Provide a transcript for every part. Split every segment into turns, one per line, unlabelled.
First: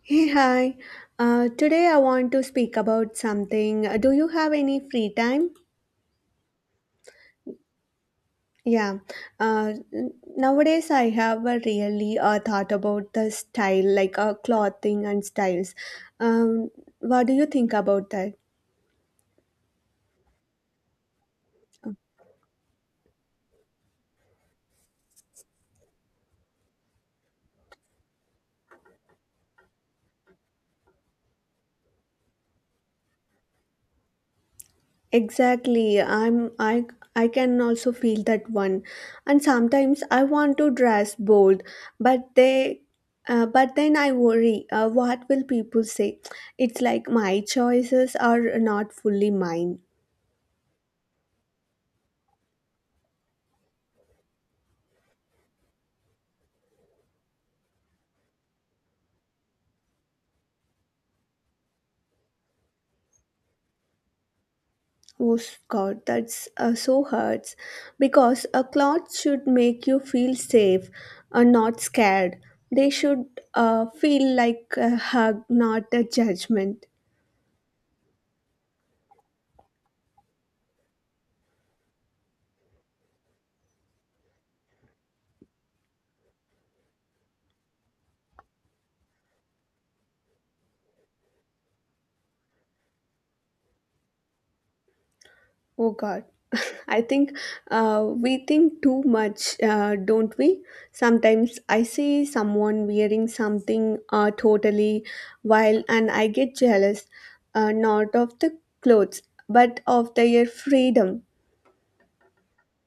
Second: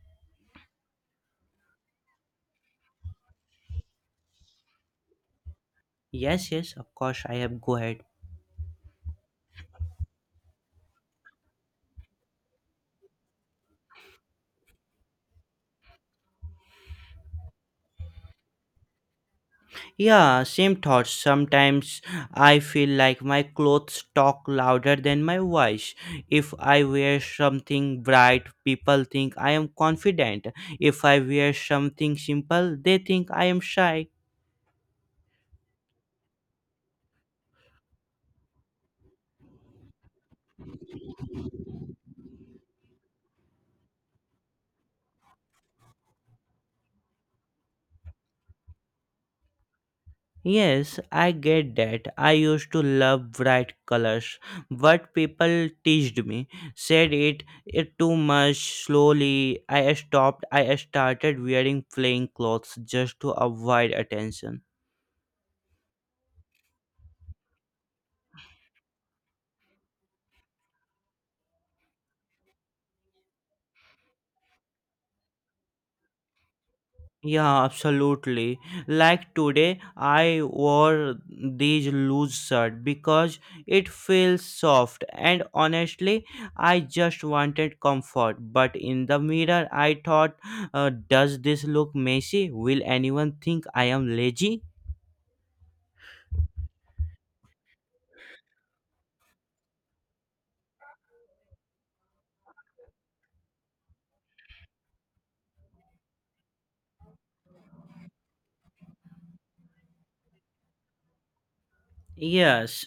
Hey, hi. Today I want to speak about something. Do you have any free time?
Yes, yes, of course, I have. Go ahead.
Yeah. Uh, Nowadays I have really thought about the style, like clothing and styles. Um, what do you think about that?
Yeah, same thoughts. Sometimes I feel like my clothes talk louder than my voice. If I wear something bright, people think I am confident. If I wear something simple, they think I am shy.
Exactly. I I can also feel that one. And sometimes I want to dress bold, but they but then I worry, what will people say? It's like my choices are not fully mine.
Yes, I get that. I used to love bright colors, but people teased me, said it too much. Slowly, I stopped. I started wearing plain clothes just to avoid attention.
Oh God, that's so hurts. Because a cloth should make you feel safe, not scared. They should feel like a hug, not a judgment.
Yeah, absolutely. Like today, I wore these loose shirt because it feels soft, and honestly, I just wanted comfort. But in the mirror, I thought, does this look messy? Will anyone think I am lazy?
Oh God. I think we think too much, don't we? Sometimes I see someone wearing something totally wild and I get jealous, not of the clothes, but of their freedom.
Yes,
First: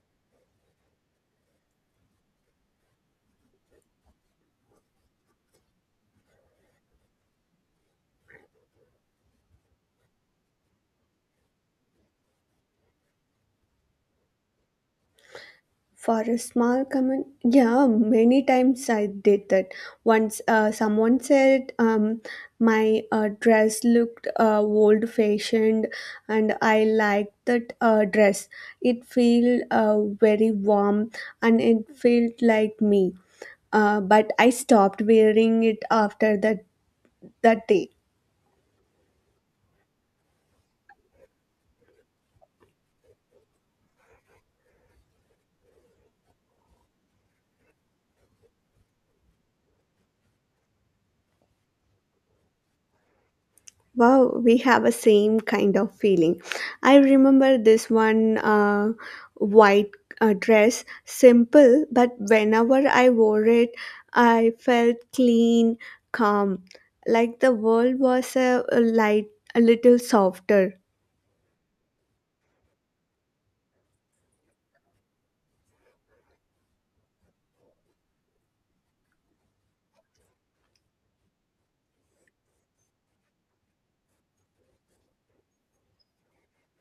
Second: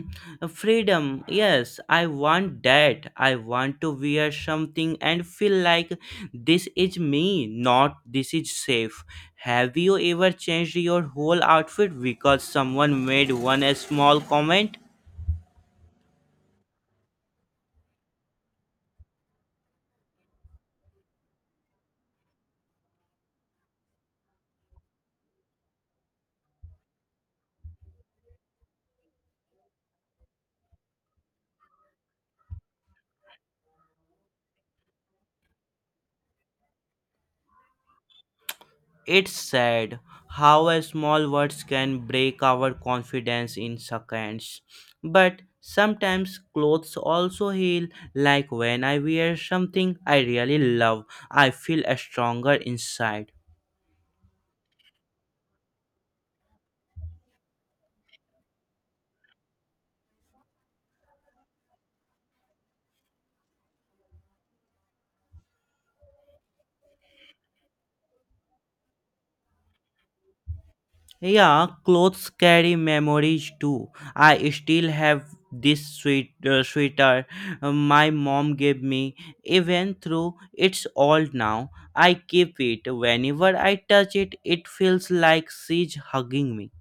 freedom. Yes, I want that. I want to wear something and feel like this is me, not this is safe. Have you ever changed your whole outfit because someone made one a small comment?
For a small comment, yeah, many times I did that. Once someone said, my dress looked old fashioned and I liked that dress. It felt very warm and it felt like me. But I stopped wearing it after that day.
It's sad how a small words can break our confidence in seconds. But sometimes clothes also heal, like when I wear something I really love, I feel stronger inside.
Wow, we have a same kind of feeling. I remember this one white dress, simple, but whenever I wore it, I felt clean, calm, like the world was a light, a little softer.
Yeah, clothes carry memories too. I still have this sweet sweater my mom gave me. Even though it's old now, I keep it. Whenever I touch it, it feels like she's hugging me.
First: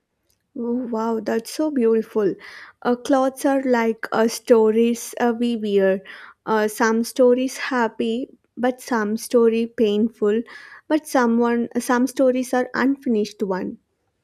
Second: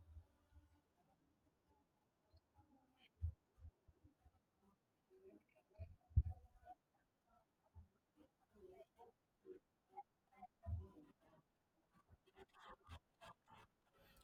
Oh, wow, that's so beautiful. Clothes are like stories we wear. Some stories happy, but some story painful, but some stories are unfinished one.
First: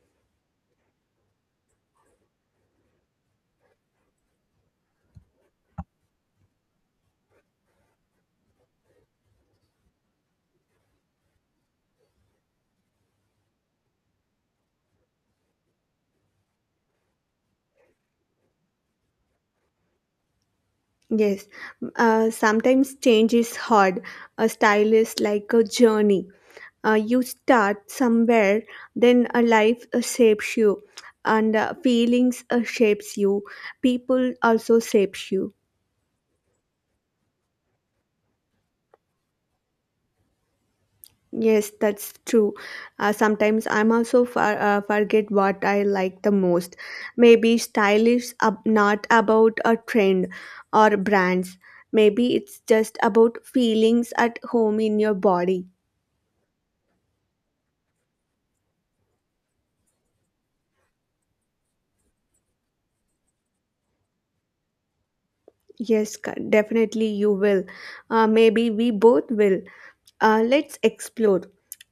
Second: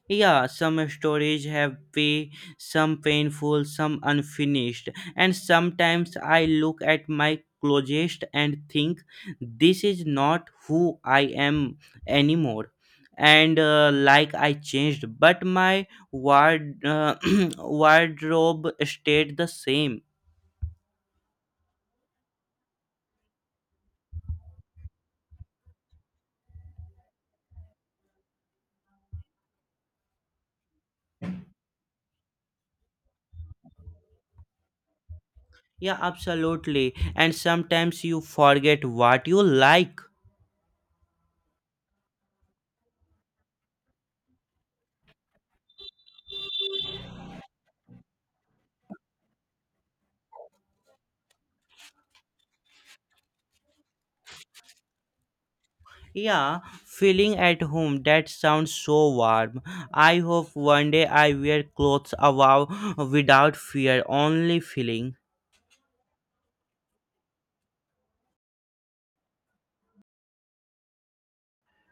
Yeah, some stories have way, some painful, some unfinished, and sometimes I look at my closest and think this is not who I am anymore. And like I changed, but wardrobe stayed the same.
Yes, sometimes change is hard. A style is like a journey. You start somewhere, then a life shapes you, and feelings shapes you. People also shapes you.
Yeah, absolutely. And sometimes you forget what you like.
Yes, that's true. Sometimes I'm also forget what I like the most. Maybe style is not about a trend or brands. Maybe it's just about feelings at home in your body.
Yeah, feeling at home. That sounds so warm. I hope one day I wear clothes above without fear, only feeling.
Definitely you will. Maybe we both will. Let's explore.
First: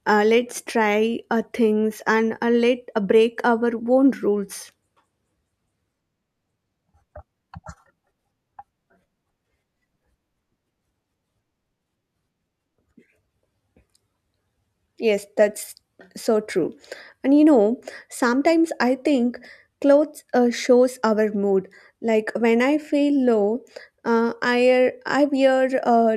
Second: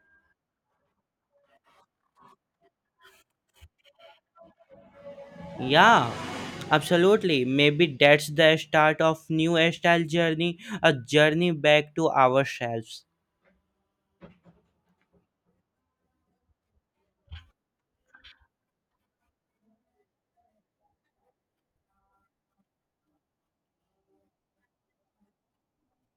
Let's try things and let break our own rules.
Yeah, absolutely. Maybe that's the start of new style journey, a journey back to ourselves.
Yes, that's so true. And you know, sometimes I think clothes shows our mood. Like when I feel low, I wear I wear uh,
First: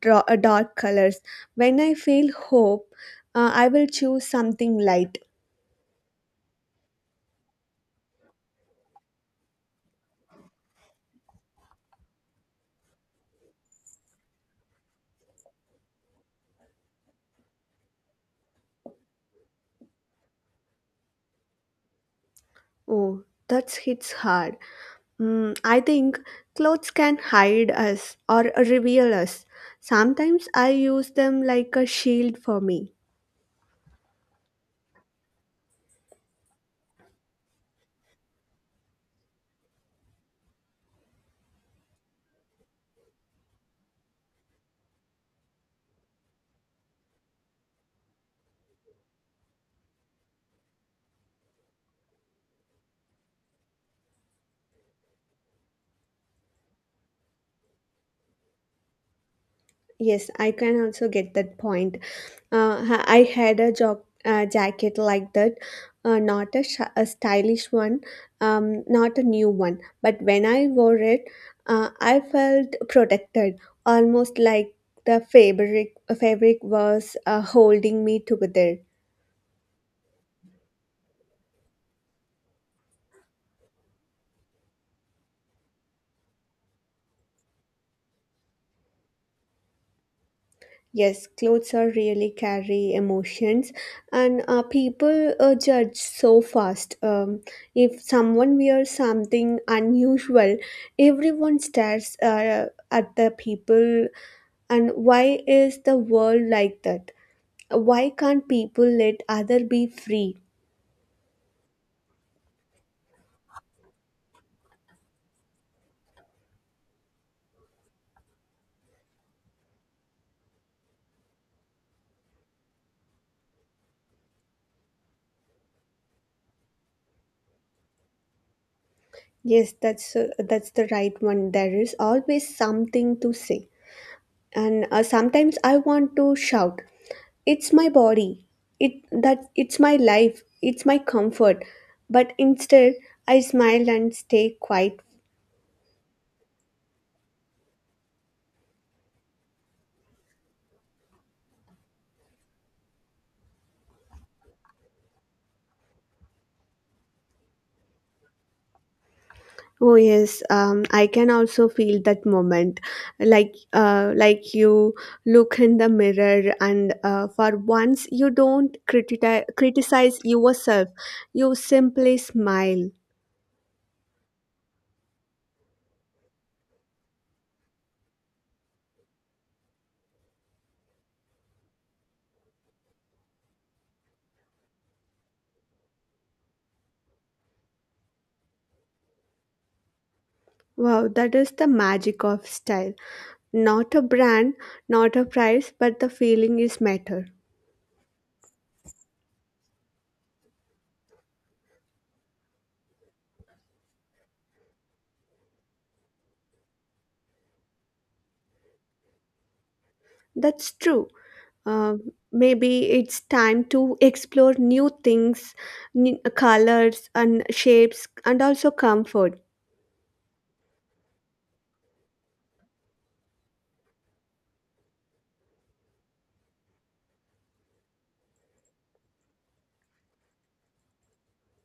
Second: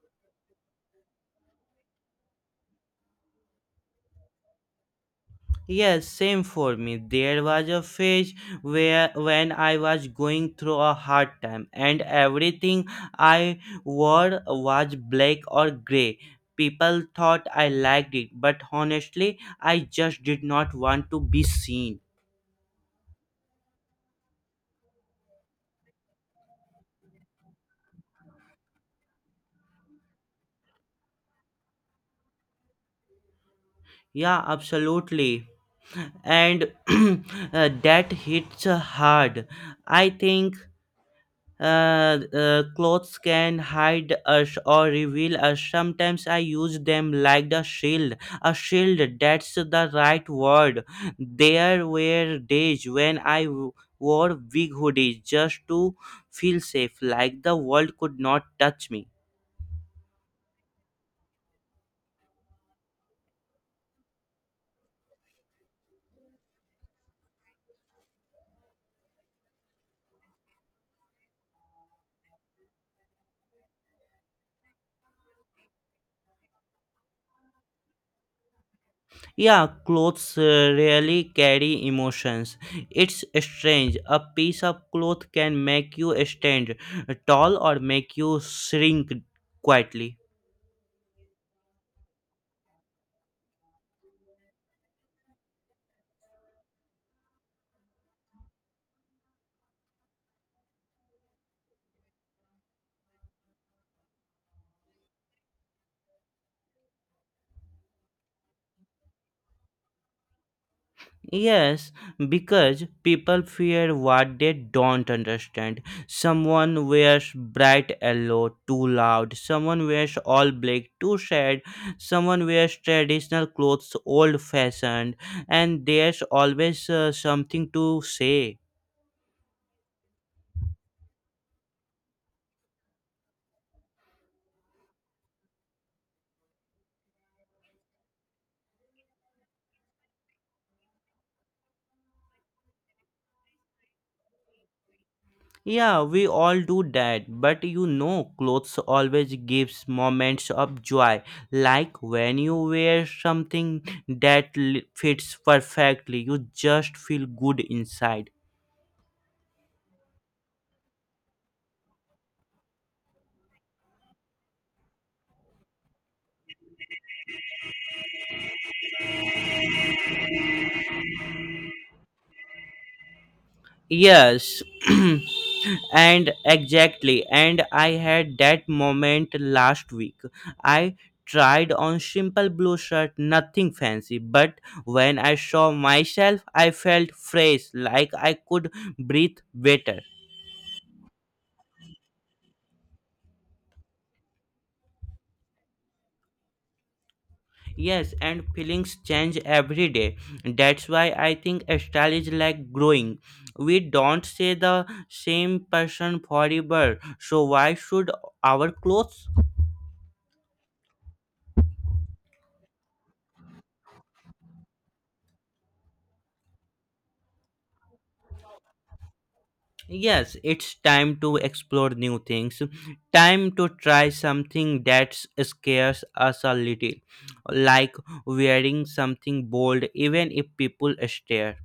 dra- uh, dark colors. When I feel hope, I will choose something light.
Yes, same for me. There was a phase where when I was going through a hard time and everything I wore was black or gray. People thought I liked it, but honestly, I just did not want to be seen.
Oh, that hits hard. Mm, I think clothes can hide us or reveal us. Sometimes I use them like a shield for me.
Yeah, absolutely. And that hits hard. I think clothes can hide us or reveal us. Sometimes I use them like the shield. A shield, that's the right word. There were days when wore big hoodies just to feel safe, like the world could not touch me.
Yes, I can also get that point. I had a job jacket like that, not a stylish one, not a new one. But when I wore it, I felt protected, almost like the fabric was holding me together.
Yeah, clothes really carry emotions. It's strange. A piece of cloth can make you stand tall or make you shrink quietly.
Yes, clothes are really carry emotions, and people judge so fast. If someone wears something unusual, everyone stares at the people. And why is the world like that? Why can't people let other be free?
Yes, because people fear what they don't understand. Someone wears bright yellow too loud, someone wears all black too sad, someone wears traditional clothes old fashioned, and there's always something to say.
Yes, that's the right one. There is always something to say, and sometimes I want to shout. It's my body. It's my life. It's my comfort. But instead, I smile and stay quiet.
Yeah, we all do that, but you know, clothes always gives moments of joy, like when you wear something that fits perfectly, you just feel good inside.
Oh yes, I can also feel that moment, like you look in the mirror and for once you don't criticize yourself, you simply smile.
Yes. And exactly, and I had that moment last week. I tried on simple blue shirt, nothing fancy, but when I saw myself I felt fresh, like I could breathe better.
Wow, that is the magic of style. Not a brand, not a price, but the feeling is matter.
Yes, and feelings change every day. That's why I think style is like growing. We don't stay the same person forever. So why should our clothes?
That's true. Um Maybe it's time to explore new things, new colors and shapes, and also comfort.
Yes, it's time to explore new things. Time to try something that scares us a little, like wearing something bold, even if people stare.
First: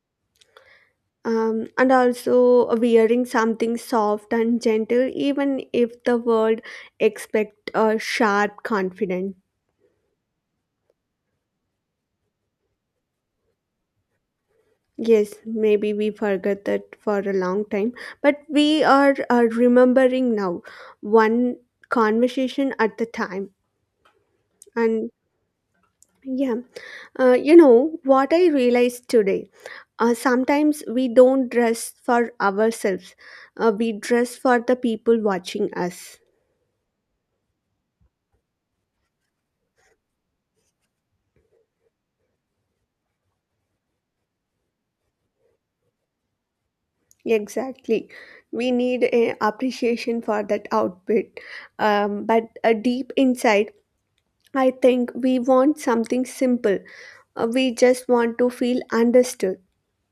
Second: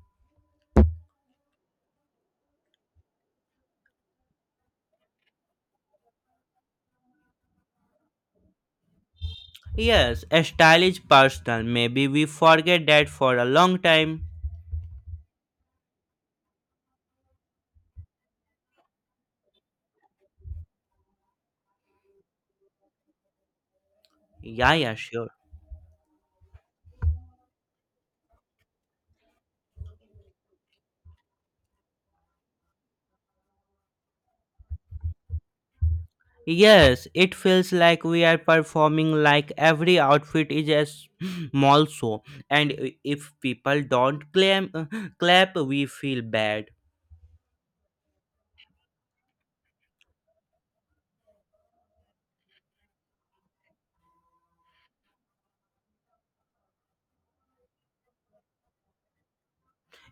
And also wearing something soft and gentle, even if the world expect a sharp confidence.
Yes, a style is personal. Maybe we forget that for a long time.
Yes, maybe we forgot that for a long time, but are remembering now, one conversation at the time.
Yeah, yeah,
And
sure.
yeah, you know what I realized today. Sometimes we don't dress for ourselves. We dress for the people watching us.
Yes, it feels like we are performing, like every outfit is a small show, and if people don't clap, we feel bad.
Exactly. We need a appreciation for that outfit, but a deep insight. I think we want something simple. We just want to feel understood.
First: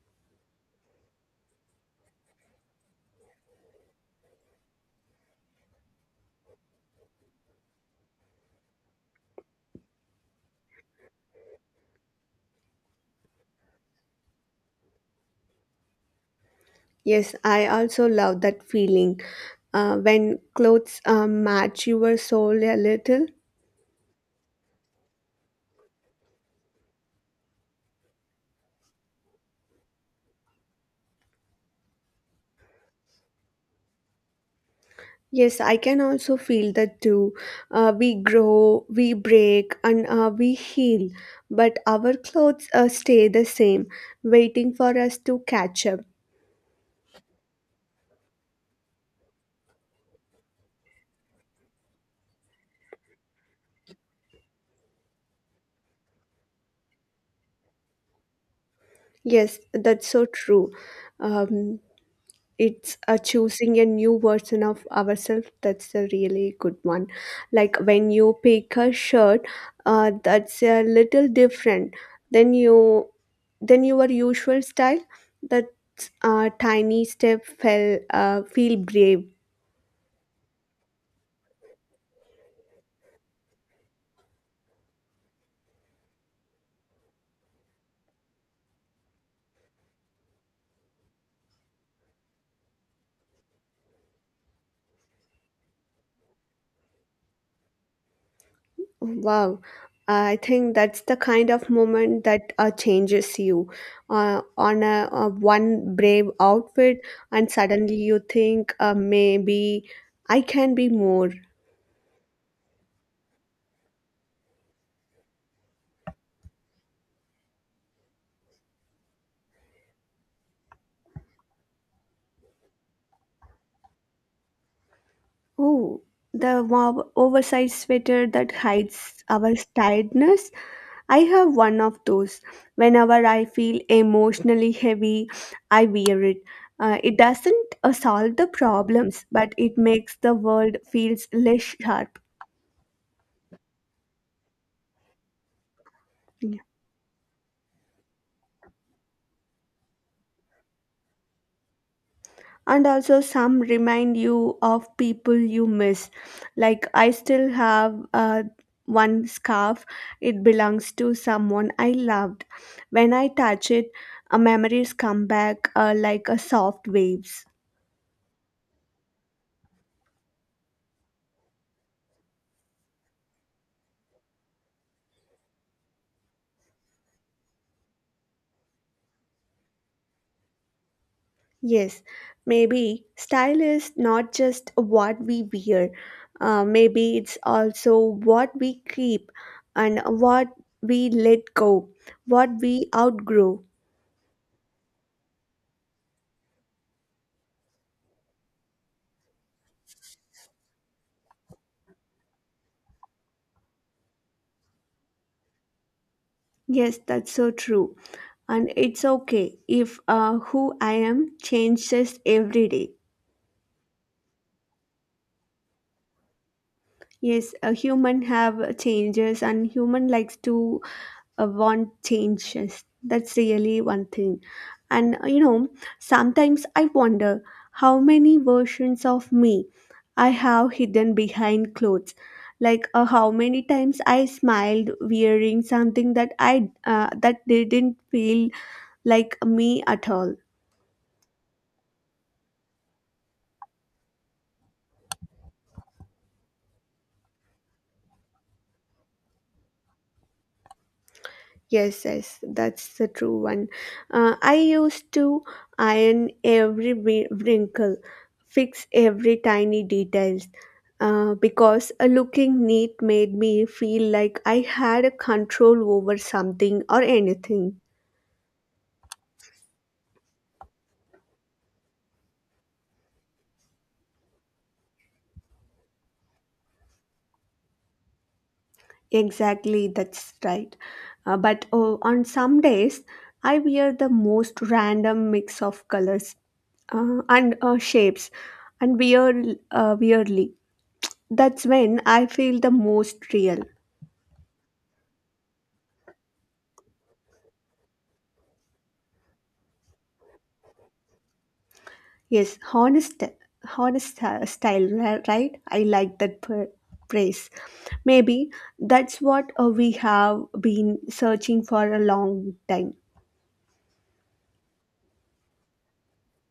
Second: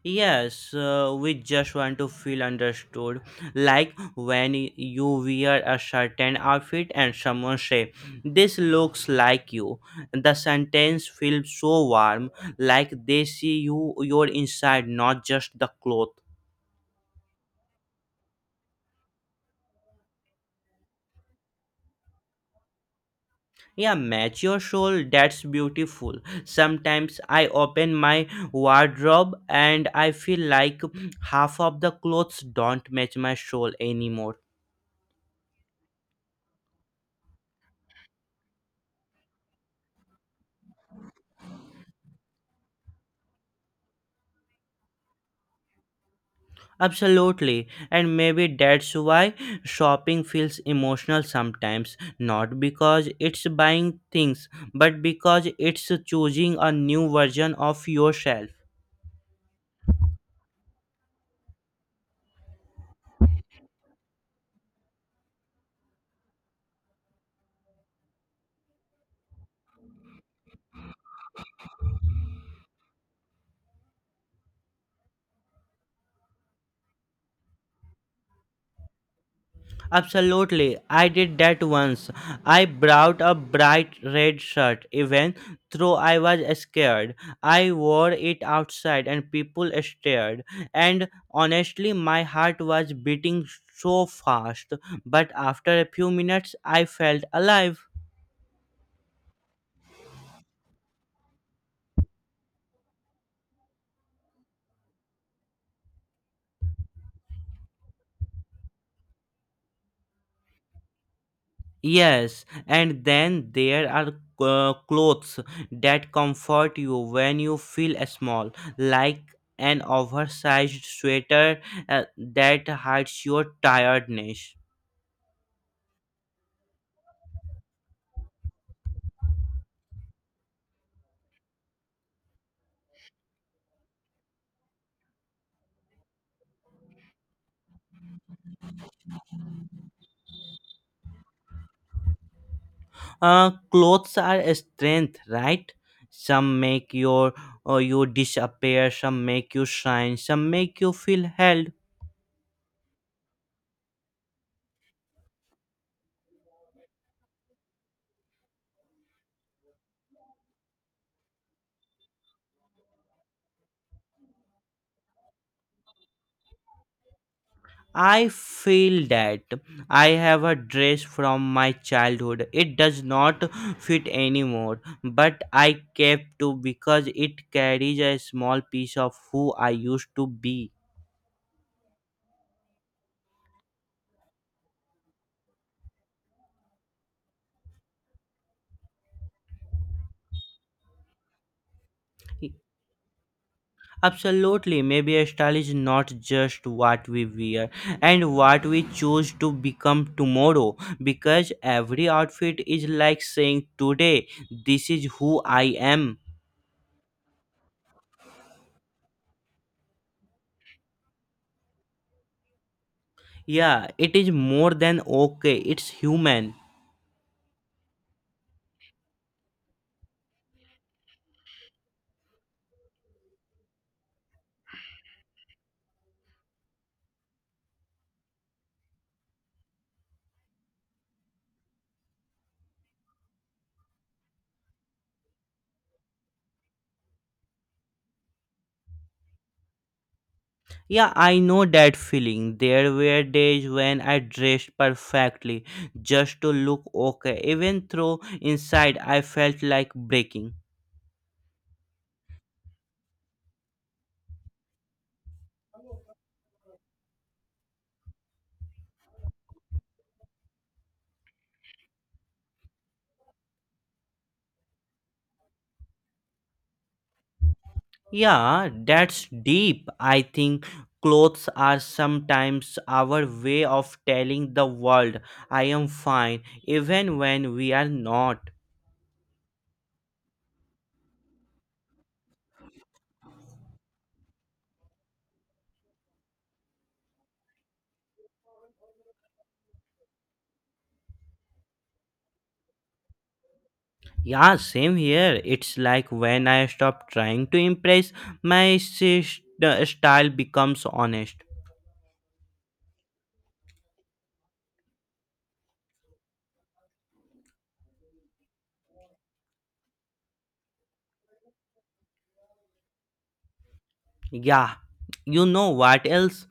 Yes, we just want to feel understood. Like when you wear a certain outfit and someone say, "This looks like you," the sentence feels so warm, like they see you your inside, not just the cloth.
Yes, I also love that feeling when clothes match your soul a little.
Yeah, match your soul. That's beautiful. Sometimes I open my wardrobe and I feel like half of the clothes don't match my soul anymore.
Yes, I can also feel that too. We grow, we break, and we heal, but our clothes stay the same, waiting for us to catch up.
Absolutely. And maybe that's why shopping feels emotional sometimes. Not because it's buying things, but because it's choosing a new version of yourself.
Yes, that's so true. Um, it's a choosing a new version of ourselves. That's a really good one. Like when you pick a shirt, that's a little different than you than your usual style. That tiny step fell feel brave.
Absolutely. I did that once. I brought a bright red shirt, even though I was scared. I wore it outside and people stared. And honestly, my heart was beating so fast. But after a few minutes, I felt alive.
Wow, I think that's the kind of moment that changes you. On a one brave outfit, and suddenly you think maybe I can be more.
Yes, and then there are clothes that comfort you when you feel small, like an oversized sweater that hides your tiredness.
Oh, the wow, oversized sweater that hides our tiredness. I have one of those. Whenever I feel emotionally heavy, I wear it. It doesn't solve the problems, but it makes the world feels less sharp.
Clothes are a strength, right? Some make your you disappear, some make you shine, some make you feel held.
And also some remind you of people you miss, like I still have one scarf. It belongs to someone I loved. When I touch it, memories come back like a soft waves.
I feel that I have a dress from my childhood. It does not fit anymore, but I kept to because it carries a small piece of who I used to be.
Yes, maybe style is not just what we wear. Maybe it's also what we keep and what we let go, what we outgrow.
Absolutely, maybe a style is not just what we wear and what we choose to become tomorrow, because every outfit is like saying today, this is who I am.
Yes, that's so true. And it's okay if who I am changes every day.
Yeah, it is more than okay, it's human.
Yes, a human have changes and human likes to want changes. That's really one thing. And you know, sometimes I wonder how many versions of me I have hidden behind clothes, like how many times I smiled wearing something that I that didn't feel like me at all.
Yeah, I know that feeling. There were days when I dressed perfectly just to look okay, even though inside I felt like breaking.
Yes, yes, that's the true one. I used to iron every wrinkle, fix every tiny details, because a looking neat made me feel like I had a control over something or anything.
Yeah, that's deep. I think clothes are sometimes our way of telling the world I am fine, even when we are not.
Exactly, that's right. But oh, on some days, I wear the most random mix of colors and shapes, and wear weirdly. That's when I feel the most real.
Yeah, same here. It's like when I stop trying to impress, the style becomes honest.
Yes, honest, honest style, right? I like that praise. Maybe that's what we have been searching for a long time.
Yeah, you know what else?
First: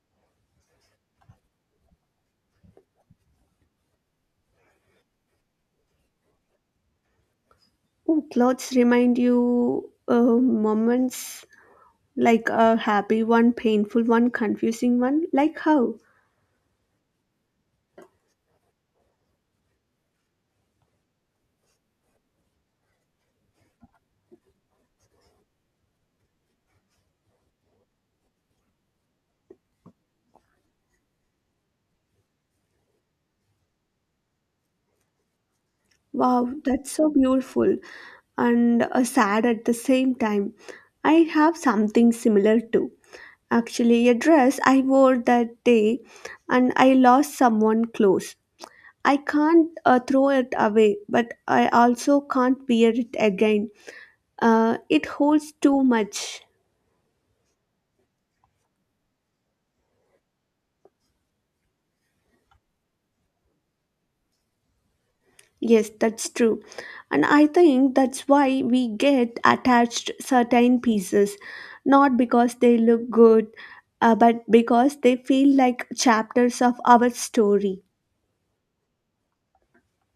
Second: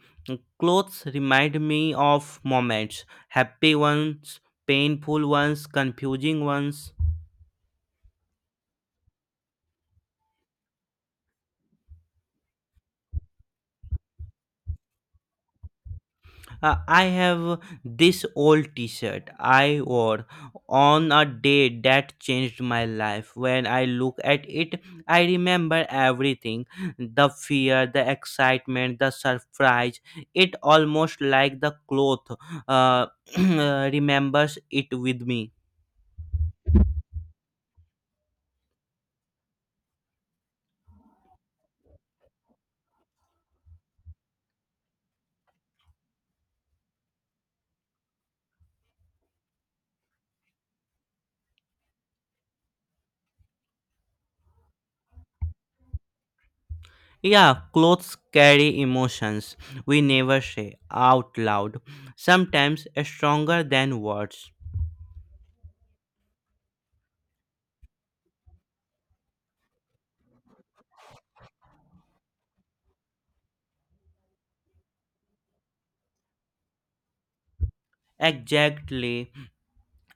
Clothes remind me of moments happy ones, painful ones, confusing ones.
Ooh, clothes remind you moments like a happy one, painful one, confusing one. Like how?
I have this old t shirt I wore on a day that changed my life. When I look at it, I remember everything the fear, the excitement, the surprise. It almost like the cloth uh, remembers it with me.
Wow, that's so beautiful and sad at the same time. I have something similar too. Actually, a dress I wore that day and I lost someone close. I can't throw it away, but I also can't wear it again. It holds too much.
Yeah, clothes carry emotions we never say out loud, sometimes stronger than words.
Yes, that's true. And I think that's why we get attached certain pieces, not because they look good, but because they feel like chapters of our story.
Exactly.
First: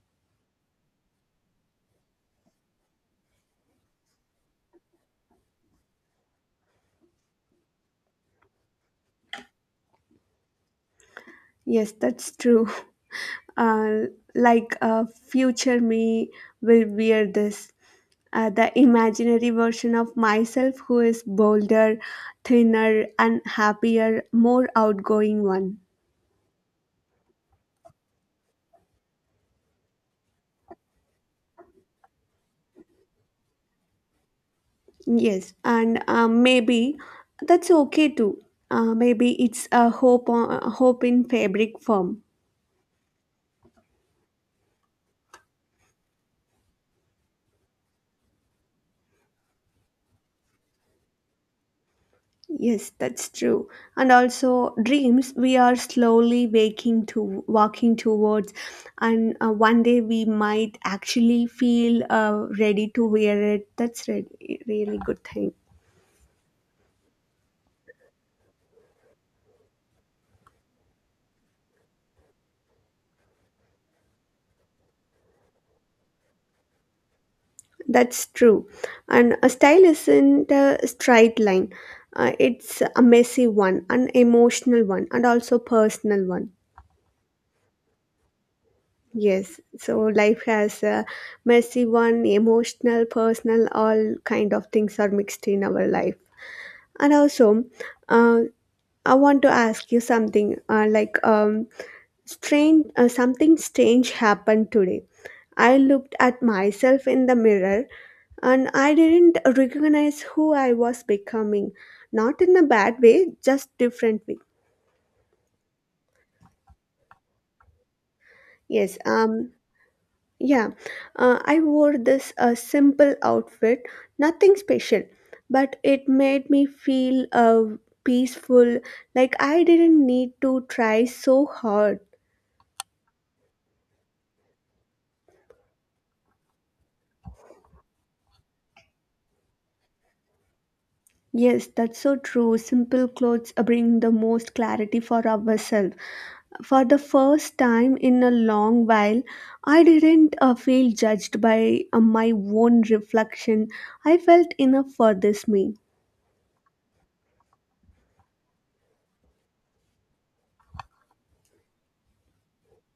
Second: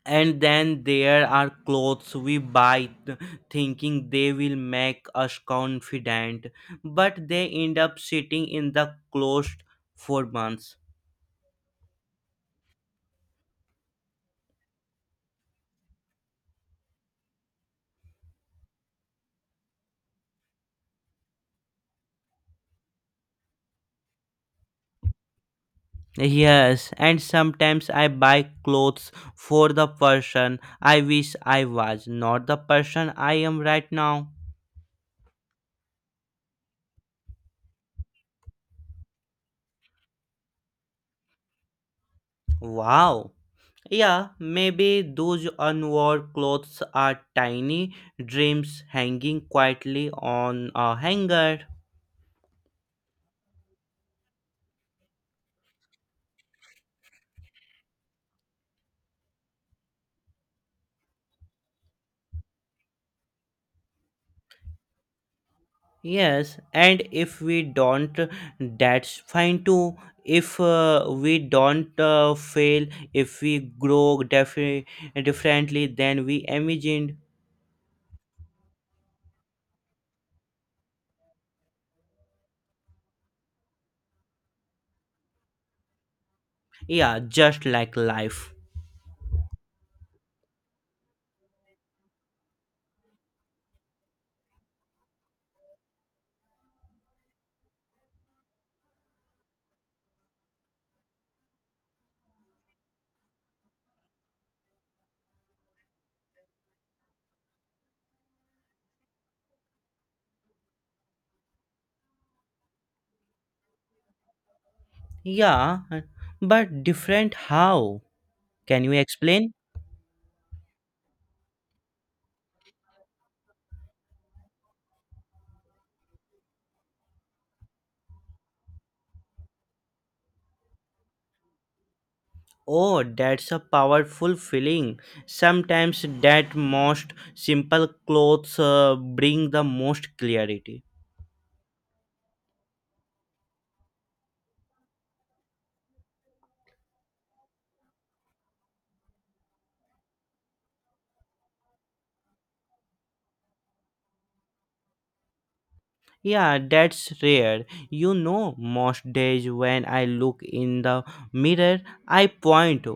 And then there are clothes we buy thinking they will make us confident, but they end up sitting in the closet for months.
Yes, that's true. uh, like future me will wear this, the imaginary version of myself who is bolder, thinner and happier, more outgoing one.
Yes, and sometimes I buy clothes for the person I wish I was, not the person I am right now.
Yes, and maybe that's okay too. Maybe it's a hope in fabric form.
Wow. Yeah, maybe those unworn clothes are tiny dreams hanging quietly on a hanger.
Yes, that's true. And also dreams we are slowly waking to, walking towards, and one day we might actually feel ready to wear it. That's really good thing.
Yes, and if we don't, that's fine too. If we don't fail, if we grow differently than we imagined.
That's true. And a style isn't a straight line. It's a messy one, an emotional one and also personal one.
Yeah, just like life.
Yes, so life has a messy one, emotional, personal, all kind of things are mixed in our life. And also, uh, I want to ask you something like, something strange happened today. I looked at myself in the mirror and I didn't recognize who I was becoming. Not in a bad way, just different way.
Yeah, but different how? Can you
Yes,
explain?
yeah. I wore this simple outfit, nothing special, but it made me feel peaceful, like I didn't need to try so hard.
Oh, that's a powerful feeling. Sometimes that most simple clothes bring the most clarity.
Yes, that's so true. Simple clothes bring the most clarity for ourselves. For the first time in a long while, I didn't feel judged by my own reflection. I felt enough for this me.
Yeah, that's rare. You know, most days when I look in the mirror, I point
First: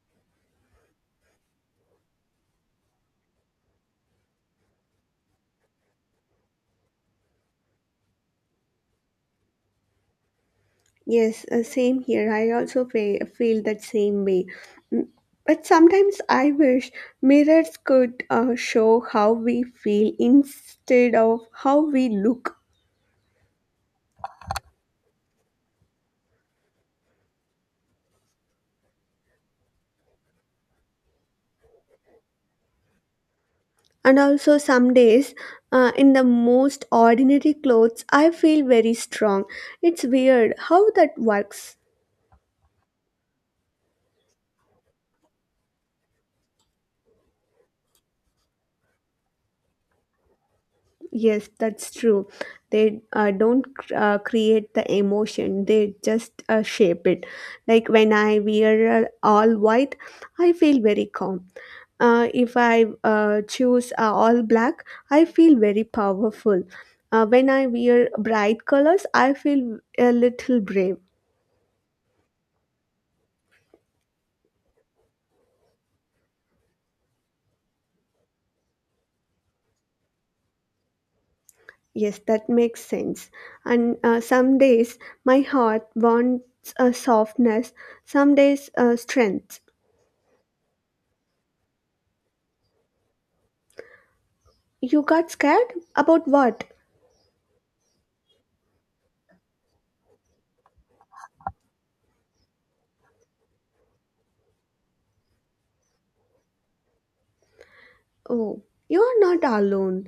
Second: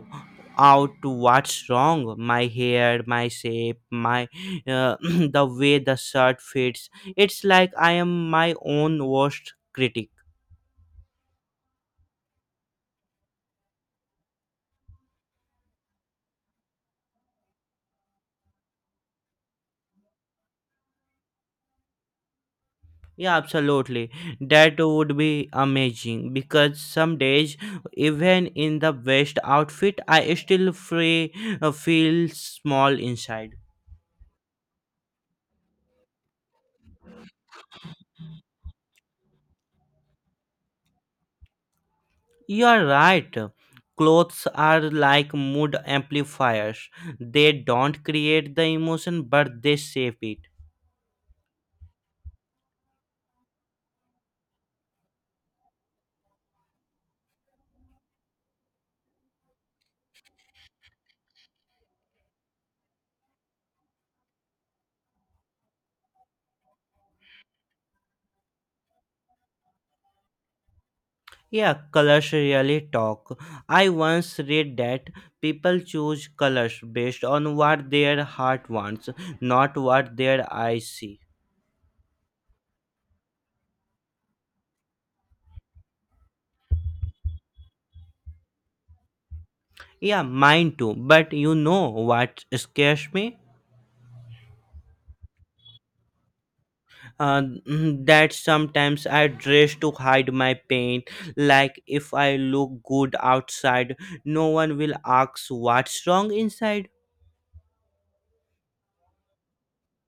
out to what's wrong, my hair, my shape, my the way the shirt fits. It's like I am my own worst critic.
Yes, same here. I also feel that same way. Mm, but sometimes I wish mirrors could show how we feel instead of how we look.
Yeah, absolutely. That would be amazing because some days, even in the best outfit, I still feel small inside.
And also, some days, in the most ordinary clothes, I feel very strong. It's weird how that works.
You are right. Clothes are like mood amplifiers. They don't create the emotion, but they shape it.
Yes, that's true. They don't create the emotion, they just shape it. Like when I wear all white, I feel very calm. If I choose all black, I feel very powerful. When I wear bright colors, I feel a little brave.
Yeah, colors really talk. I once read that people choose colors based on what their heart wants, not what their eyes see.
Yes, that makes sense. And some days my heart wants a softness, some days a strength.
Yeah, mine too. But you know what scares me?
You got scared? About what?
That sometimes I dress to hide my pain. Like if I look good outside, no one will ask what's wrong inside.
Oh, you are not alone.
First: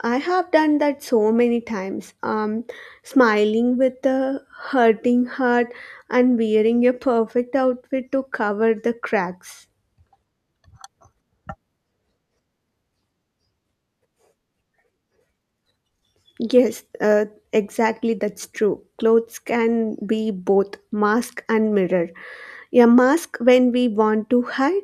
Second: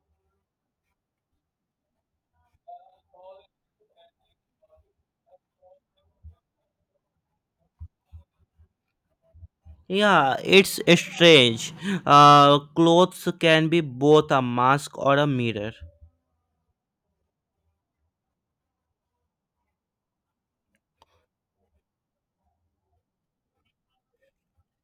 I have done that so many times. Smiling with a hurting heart and wearing a perfect outfit to cover the cracks.
Yeah, it's strange. Clothes can be both a mask or a mirror.
Yes, exactly, that's true. Clothes can be both mask and mirror. A mask when we want to hide,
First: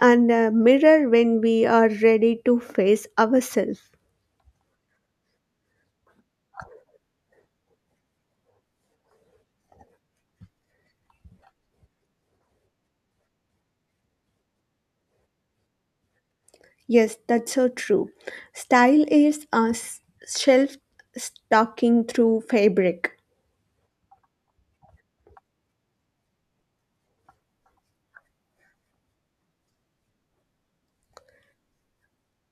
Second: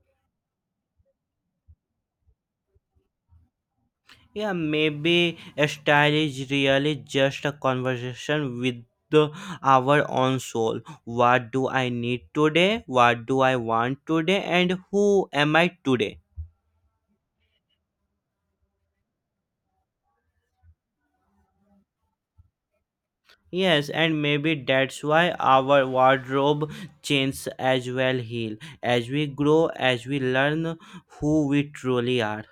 and a mirror when we are ready to face ourselves.
Yeah, maybe a style is really just a conversation with the, our own soul. What do I need today? What do I want today? And who am I today?
Yes, that's so true. Style is a shelf stocking through fabric.
Yes, and maybe that's why our wardrobe changes as well, heal as we grow, as we learn who we truly are.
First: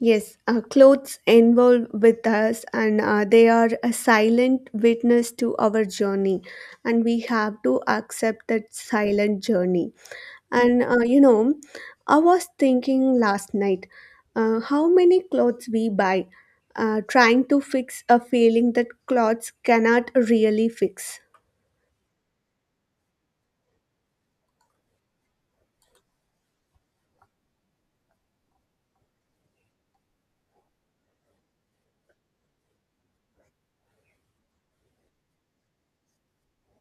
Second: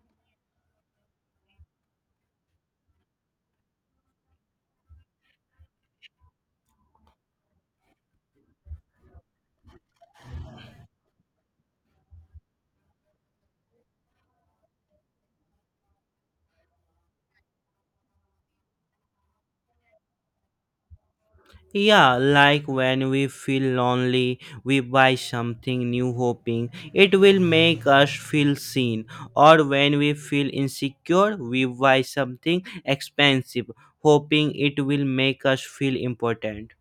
Yes, our clothes involve with us and they are a silent witness to our journey and we have to accept that silent journey. And you know, I was thinking last night how many clothes we buy, trying to fix a feeling that clothes cannot really fix.
Yeah, like when we feel lonely, we buy something new hoping it will make us feel seen. Or when we feel insecure, we buy something expensive hoping it will make us feel important.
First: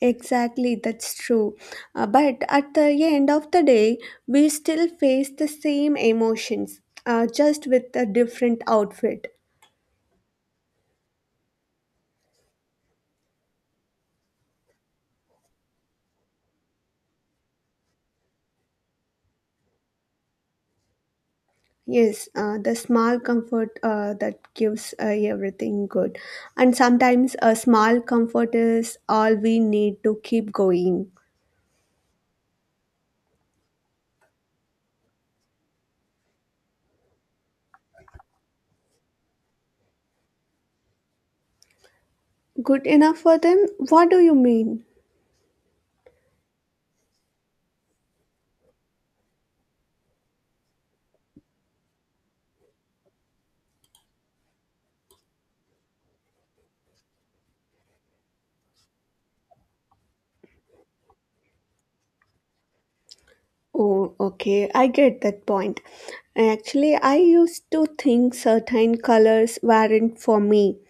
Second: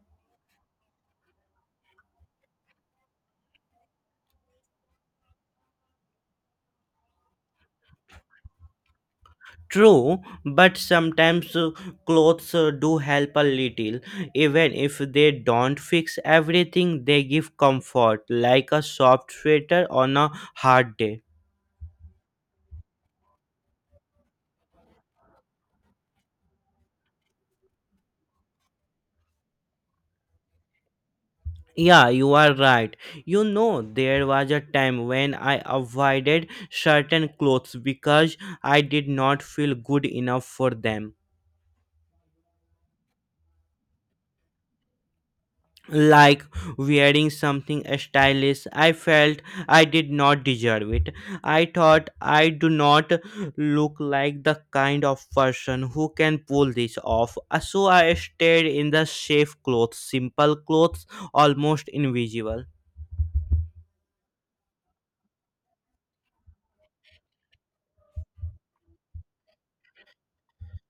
Exactly, that's true. But at the end of the day, we still face the same emotions, just with a different outfit.
True, but sometimes clothes do help a little. Even if they don't fix everything, they give comfort, like a soft sweater on a hard day.
Yes, the small comfort that gives everything good. And sometimes a small comfort is all we need to keep going.
Yeah, you are right. You know, there was a time when I avoided certain clothes because I did not feel good enough for them.
Good enough for them? What do you mean?
Like wearing something stylish, I felt I did not deserve it. I thought I do not look like the kind of person who can pull this off. So I stayed in the safe clothes, simple clothes, almost invisible.
Oh, okay, I get that point. Actually, I used to think certain colors weren't for me.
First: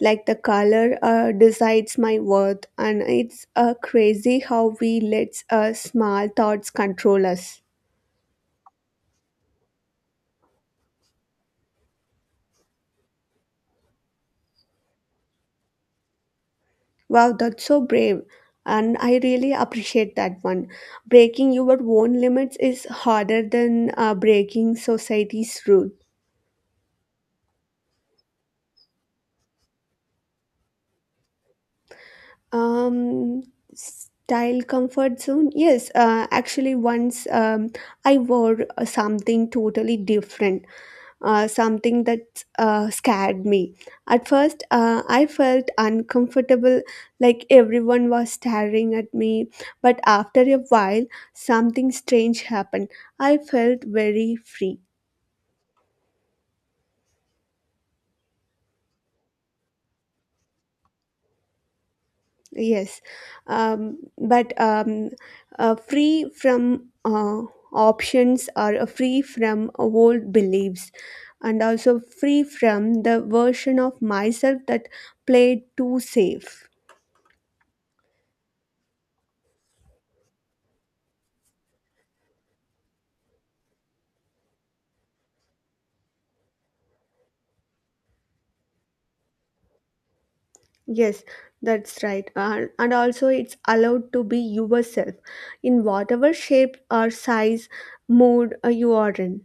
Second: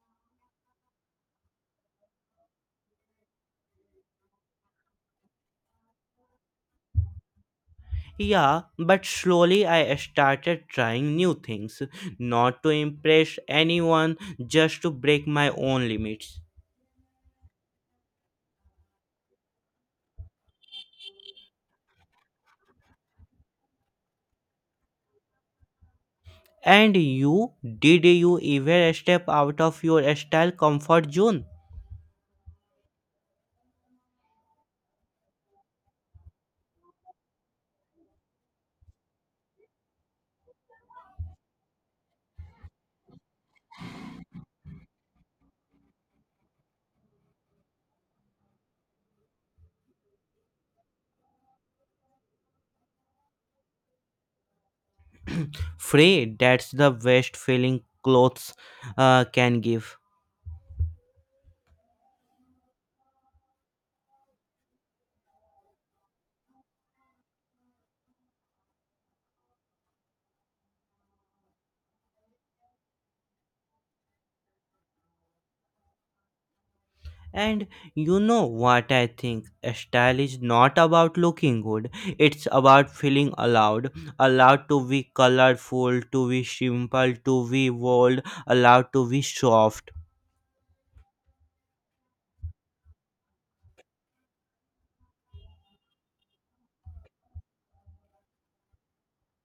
Like the color decides my worth, and it's crazy how we let small thoughts control us.
Yeah, but slowly I started trying new things, not to impress anyone, just to break my own limits.
Wow, that's so brave. And I really appreciate that one. Breaking your own limits is harder than breaking society's rules.
And you, did you ever step out of your style comfort zone?
Um, Style comfort zone. Yes, actually, once I wore something totally different, something that scared me. At first, I felt uncomfortable, like everyone was staring at me. But after a while, something strange happened. I felt very free.
Free, that's the best feeling clothes can give.
Yes, but free from options or free from old beliefs, and also free from the version of myself that played too safe.
And you know what I think? Style is not about looking good. It's about feeling allowed. Allowed to be colorful, to be simple, to be bold, allowed to be soft.
Yes, that's right. And also, it's allowed to be yourself in whatever shape or size, mood you are in.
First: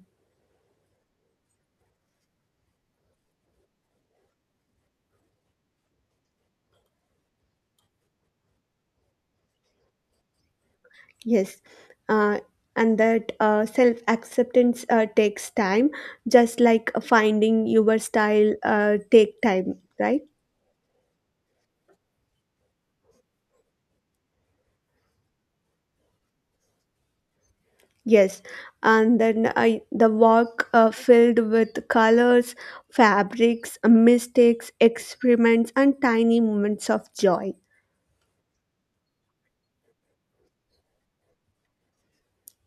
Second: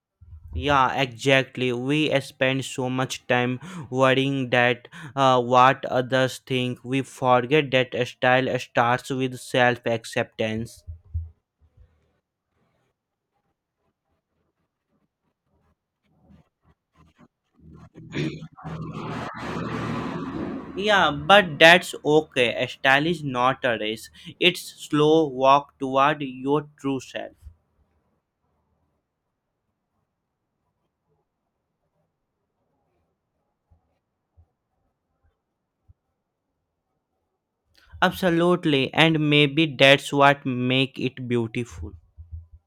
Yeah, exactly. We spend so much time worrying that what others think. We forget that style starts with self acceptance.
Yes, uh, and that self acceptance takes time, just like finding your style take time, right?
Yeah, but that's okay. A style is not a race. It's slow walk toward your true self.
Yes, and then I the work filled with colors, fabrics, mistakes, experiments, and tiny moments of joy.
Absolutely, and maybe that's what make it beautiful.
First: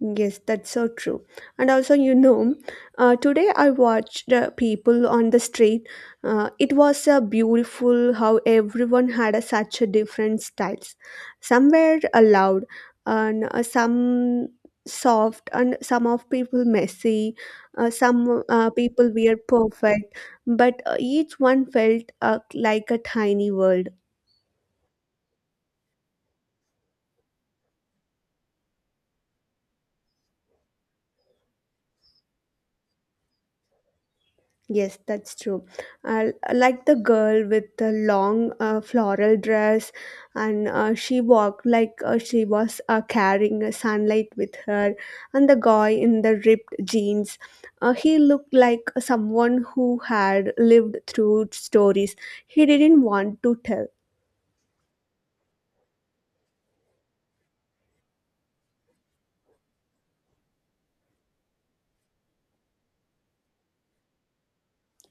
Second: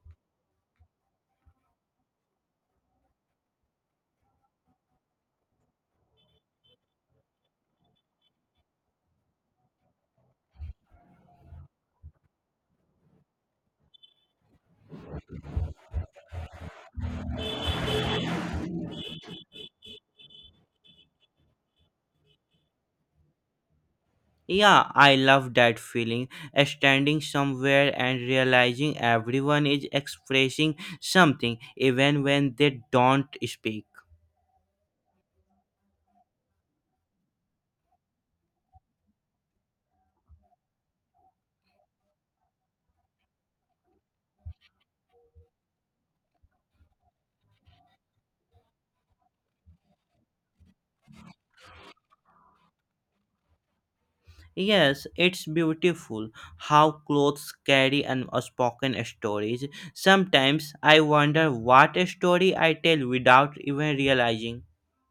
Yes, that's so true. And also, you know, today I watched people on the street. It was beautiful how everyone had a, such a different styles. Some were loud, and some soft, and some of people messy. Some people were perfect, but each one felt like a tiny world.
Yeah, I love that feeling. Standing somewhere and realizing everyone is expressing something even when they don't speak.
Yes, that's true. I like the girl with the long floral dress, and she walked like she was carrying a sunlight with her. And the guy in the ripped jeans, he looked like someone who had lived through stories he didn't want to tell.
Yes, it's beautiful how clothes carry unspoken stories. Sometimes I wonder what story I tell without even realizing.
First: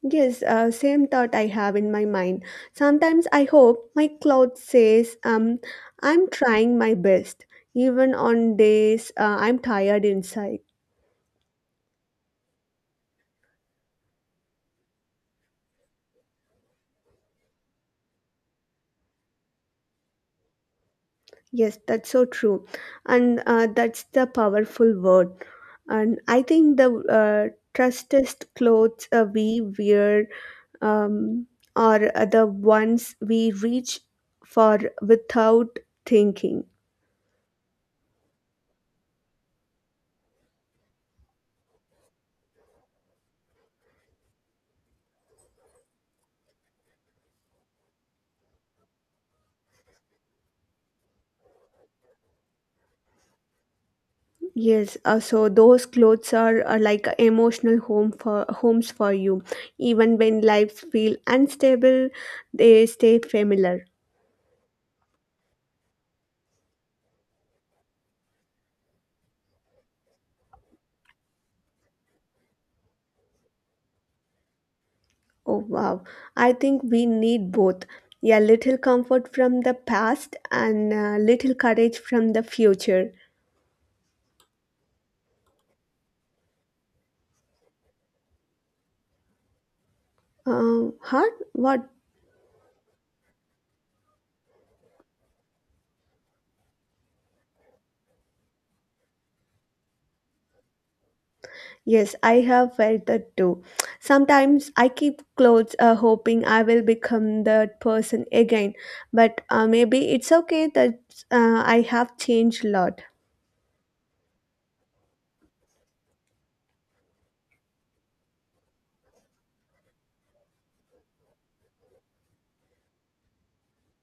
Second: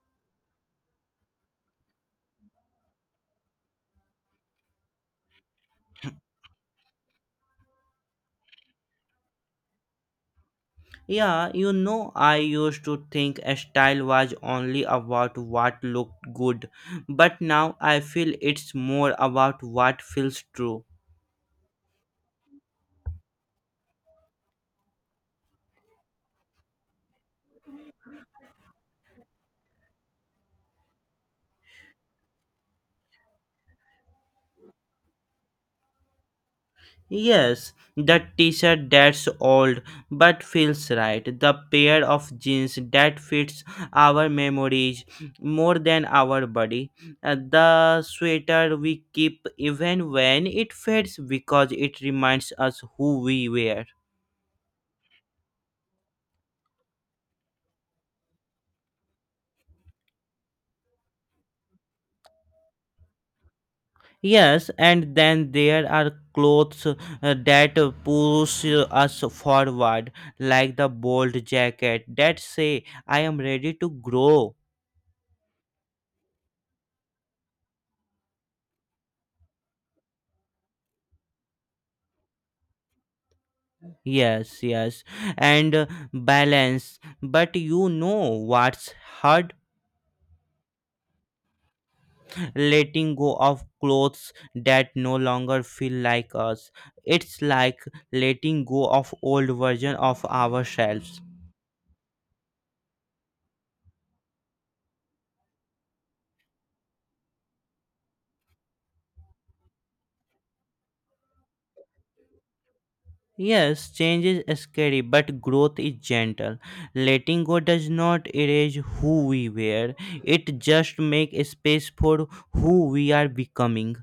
Yes, same thought I have in my mind. Sometimes I hope my cloud says, I'm trying my best, even on days I'm tired inside.
Yeah, you know, I used to think a style was only about what looked good, but now I feel it's more about what feels true.
Yes, that's so true. And that's the powerful word. And I think the uh, trustest clothes we wear um, are the ones we reach for without thinking.
Yes, that t-shirt that's old but feels right. The pair of jeans that fits our memories more than our body. The sweater we keep even when it fades because it reminds us who we were.
Yes, so those clothes are like a emotional home for homes for you. Even when lives feel unstable, they stay familiar.
Yes, and then there are clothes that push us forward, like the bold jacket that say, "I am ready to grow."
Oh wow. I think we need both. Yeah, little comfort from the past and little courage from the future.
Yes, yes, and balance. But you know what's hard?
Huh? What?
Letting go of clothes that no longer feel like us. It's like letting go of old version of ourselves.
Yes, I have felt that too. Sometimes I keep clothes hoping I will become that person again, but maybe it's okay that I have changed a lot.
Yes, change is scary, but growth is gentle. Letting go does not erase who we were. It just makes space for who we are becoming.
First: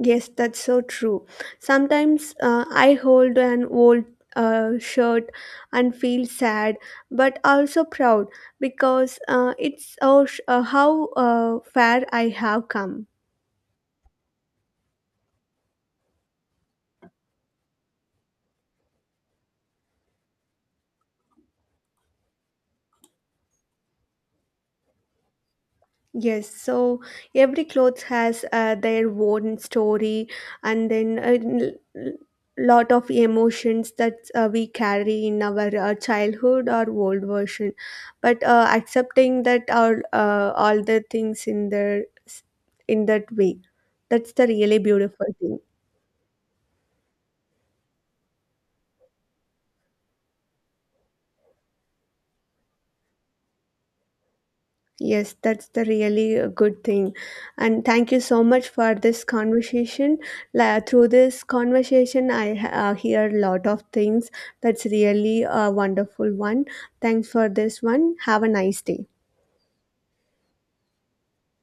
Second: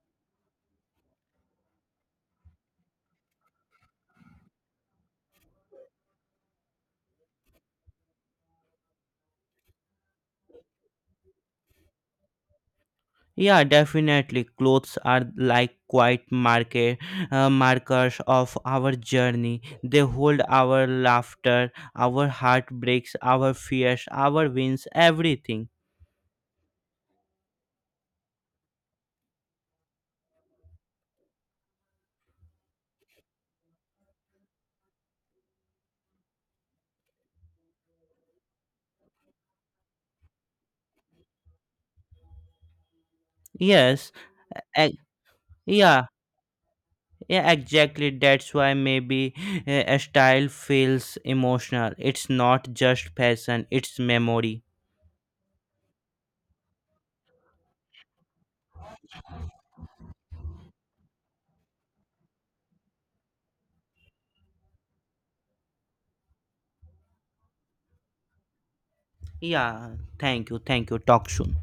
Yes, that's so true. Sometimes I hold an old shirt and feel sad, but also proud because it's oh, how far I have come.
Yeah, definitely. Clothes are like quiet market markers of our journey. They hold our laughter, our heartbreaks, our fears, our wins, everything.
Yes, so every clothes has their own story, and then a l- lot of emotions that we carry in our childhood or old version. But accepting that all the things in their in that way,
Yes,
that's the really
e-
beautiful thing.
e-, yeah, yeah, exactly. That's why maybe a style feels emotional. It's not just fashion; it's memory.
Yes, that's the really good thing. And thank you so much for this conversation. La through this conversation, I hear a lot of things. That's really a wonderful one. Thanks for this one. Have a nice day.
Yeah, thank you, thank you. Talk soon.